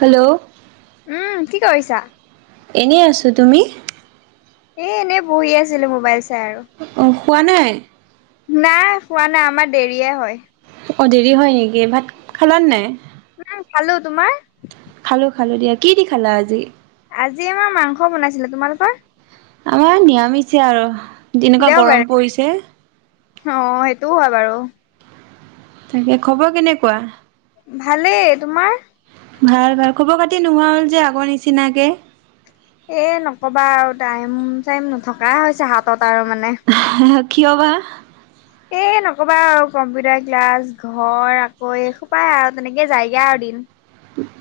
Hello? উম' কি কৰিছা? এনেই আছো তুমি? এ এনে বহি আছিলো মোবাইল চাই আৰু। অঁ শুৱা নাই? নাই শুৱা নাই আমাৰ দেৰিয়ে হয়। অঁ দেৰি হয় নেকি, ভাত খালান নাই? অ' খালো তোমাৰ? খালো খালো দিয়া, কি দি খালা আজি? আজি আমাৰ মাংস বনাইছিলে, তোমালোকৰ? আমাৰ নিৰামিছে আৰু, যেনেকুৱা দেওবাৰে গৰম পৰিছে। অ' সেইটোও হয় বাৰু। তাকে খবৰ কেনেকুৱা? ভালেই তোমাৰ? ভাল ভাল খবৰ খাটি নোহোৱা হ'ল যে আগৰ নিচিনাকে? এ নকবা আৰু টাইম চাইম নথকা হৈছে হাতত আৰু মানে। হা কিয় বা? [unintelligible] এই নক'বা আৰু কম্পিউটাৰ ক্লাছ ঘৰ আকৌ এই খোপায় আৰু তেনেকে যায়গে আৰু দিন।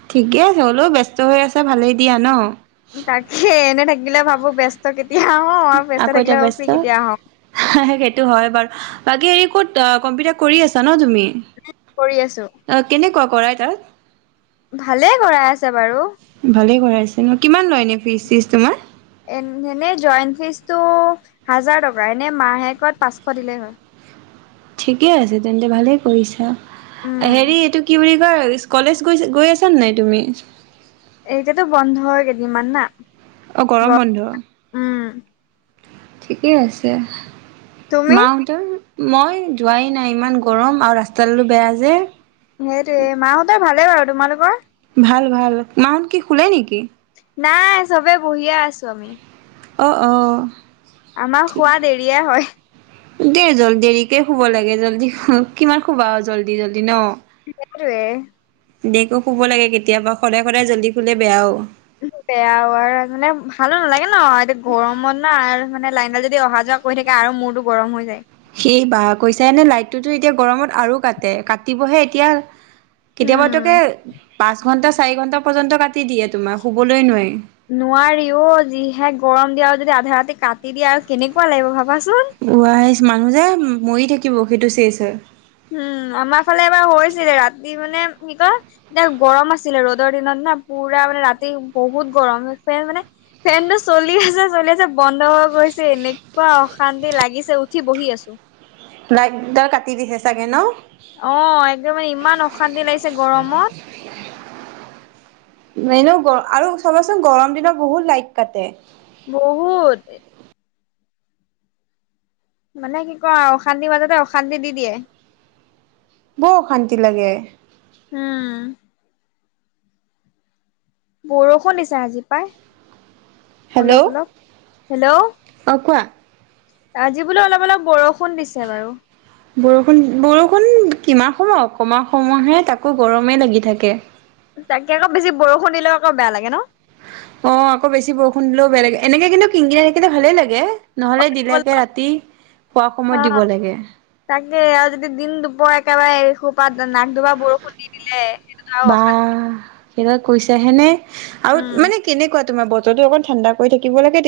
ঠিকে আছে হ'লেও ব্যস্ত হৈ আছা ভালেই দিয়া ন। তাকে এনে থাকিলে ভাবো ব্যস্ত কেতিয়া হও আৰু ব্যস্ত আকৌ থাকিলে এতিয়া ভাবো ফ্ৰী ব্যস্ত কেতিয়া হম। সেইটো হয় বাৰু বাকী হেৰি ক'ত কম্পিউটাৰ কৰি আছা ন তুমি। উম কৰি আছোঁ। অ কেনেকুৱা কৰাই তাত। ভালেই কৰাই আছে বাৰু। ভালেই কৰাইছে ন কিমান লয় এনে ফিজ চিজ তোমাৰ। এ এনেই জইণ্ট ফিজটো হাজাৰ টকা এনেই মাহেকত পাঁচশ দিলেই হয়। ঠিকে আছে তেন্তে ভালেই কৰিছা উম হেৰি এইটো কি বুলি। কই কলেজ গৈ গৈ আছা নে নাই তুমি। এতিয়াতো বন্ধ কেইদিনমান না। অ গৰম বন্ধ উম ঠিকেই আছে। তুমি? মা হতৰ মই যোৱাই নাই ইমান গৰম আৰু ৰাস্তাডালো বেয়া যে। সেইটোৱে মা হঁতৰ ভালেই বাৰু তোমালোকৰ। ভাল ভাল মা হত কি শুলে নেকি? নাই চবে বহিয়ে আছোঁ আমি। অ-অ। আমাৰ শুৱা দেৰিয়ে হয়। দেই জল দেৰিকে শুব লাগে জল্দি কিমান শুবা আৰু জল্দি জলদি ন'? সেইটোৱে। দেকেও শুব লাগে কেতিয়াবা সদায়-সদায় জল্দি শুলে বেয়াও। বেয়াও আৰু মানে ভালো নালাগে ন' এতিয়া গৰমত না আৰু মানে লাইনডাল যদি অহা যোৱা। কৈ থাকে আৰু মূৰটো গৰম হৈ যায়। সেই বা কৈছায়েনে লাইটটোতো এতিয়া গৰমত আৰু কাটে কাটিবহে এতিয়া। কেতিয়াবা তোকে উম পাঁচ ঘন্টা চাৰি ঘন্টা পৰ্যন্ত কাটি দিয়ে তোমাৰ শুবলৈ নোৱাৰি। নোৱাৰি অ', যিহে গৰম দিয়ে আৰু যদি আধা ৰাতি কাটি দিয়ে আৰু কেনেকুৱা লাগিব ভাবাচোন। ৱ আহি মানুহ যে মৰি থাকিব সেইটো চেচ হয়। উম, আমাৰ ফালে এবাৰ হৈছিলে ৰাতি মানে কি কয়। এতিয়া গৰম আছিলে ৰ'দৰ দিনত না পুৰা মানে ৰাতি বহুত গৰম মানে। ফেনটো চলিআছে-চলিআছে বন্ধ হৈ গৈছে এনেকুৱা অশান্তি লাগিছে উঠি বহি আছোঁ। লাইকডাল কাটি দিছে চাগে ন'? অ', একদমে ইমান অশান্তি লাগিছে গৰমত। এনেও গৰ আৰু চাবাচোন গৰম দিনত বহুত লাইট কাটে। বহুত। মানে কি কও আৰু অশান্তিৰ মাজতে অশান্তি দি দিয়ে। বৰ অশান্তি লাগে। উম। বৰষুণ দিছে আজি পাই। হেল্ল' অলপ-অলপ হেল্ল। অ কোৱা? আজি বোলো অলপ-অলপ বৰষুণ দিছে বাৰু। বৰষুণ, বৰষুণ কিমান সময় অকণমান সময়হে তাকো গৰমেই লাগি থাকে। তাকে আক বেছি বৰষুণ দিলেও আক বেয়া লাগে ন'? অ, আকৌ বেছি বৰষুণ দিলেও বেয়া লাগে এনেকে কিন্তু কিনকিনাই থাকিলে ভালেই লাগে। নহলে দিলেকে ৰাতি- শোৱা সময়ত অ দিব লাগে। তাকে আৰু যদি দিন দুপৰ একেবাৰে এ সোপাত নাক দুবা বৰষুণ দি দিলে। আৰু বা, এইদাল কৈছাহেনে অশান্তি আৰু উম মানে কেনেকুৱা তোমাৰ বতৰতো অকণ ঠাণ্ডা কৰি থাকিব লাগে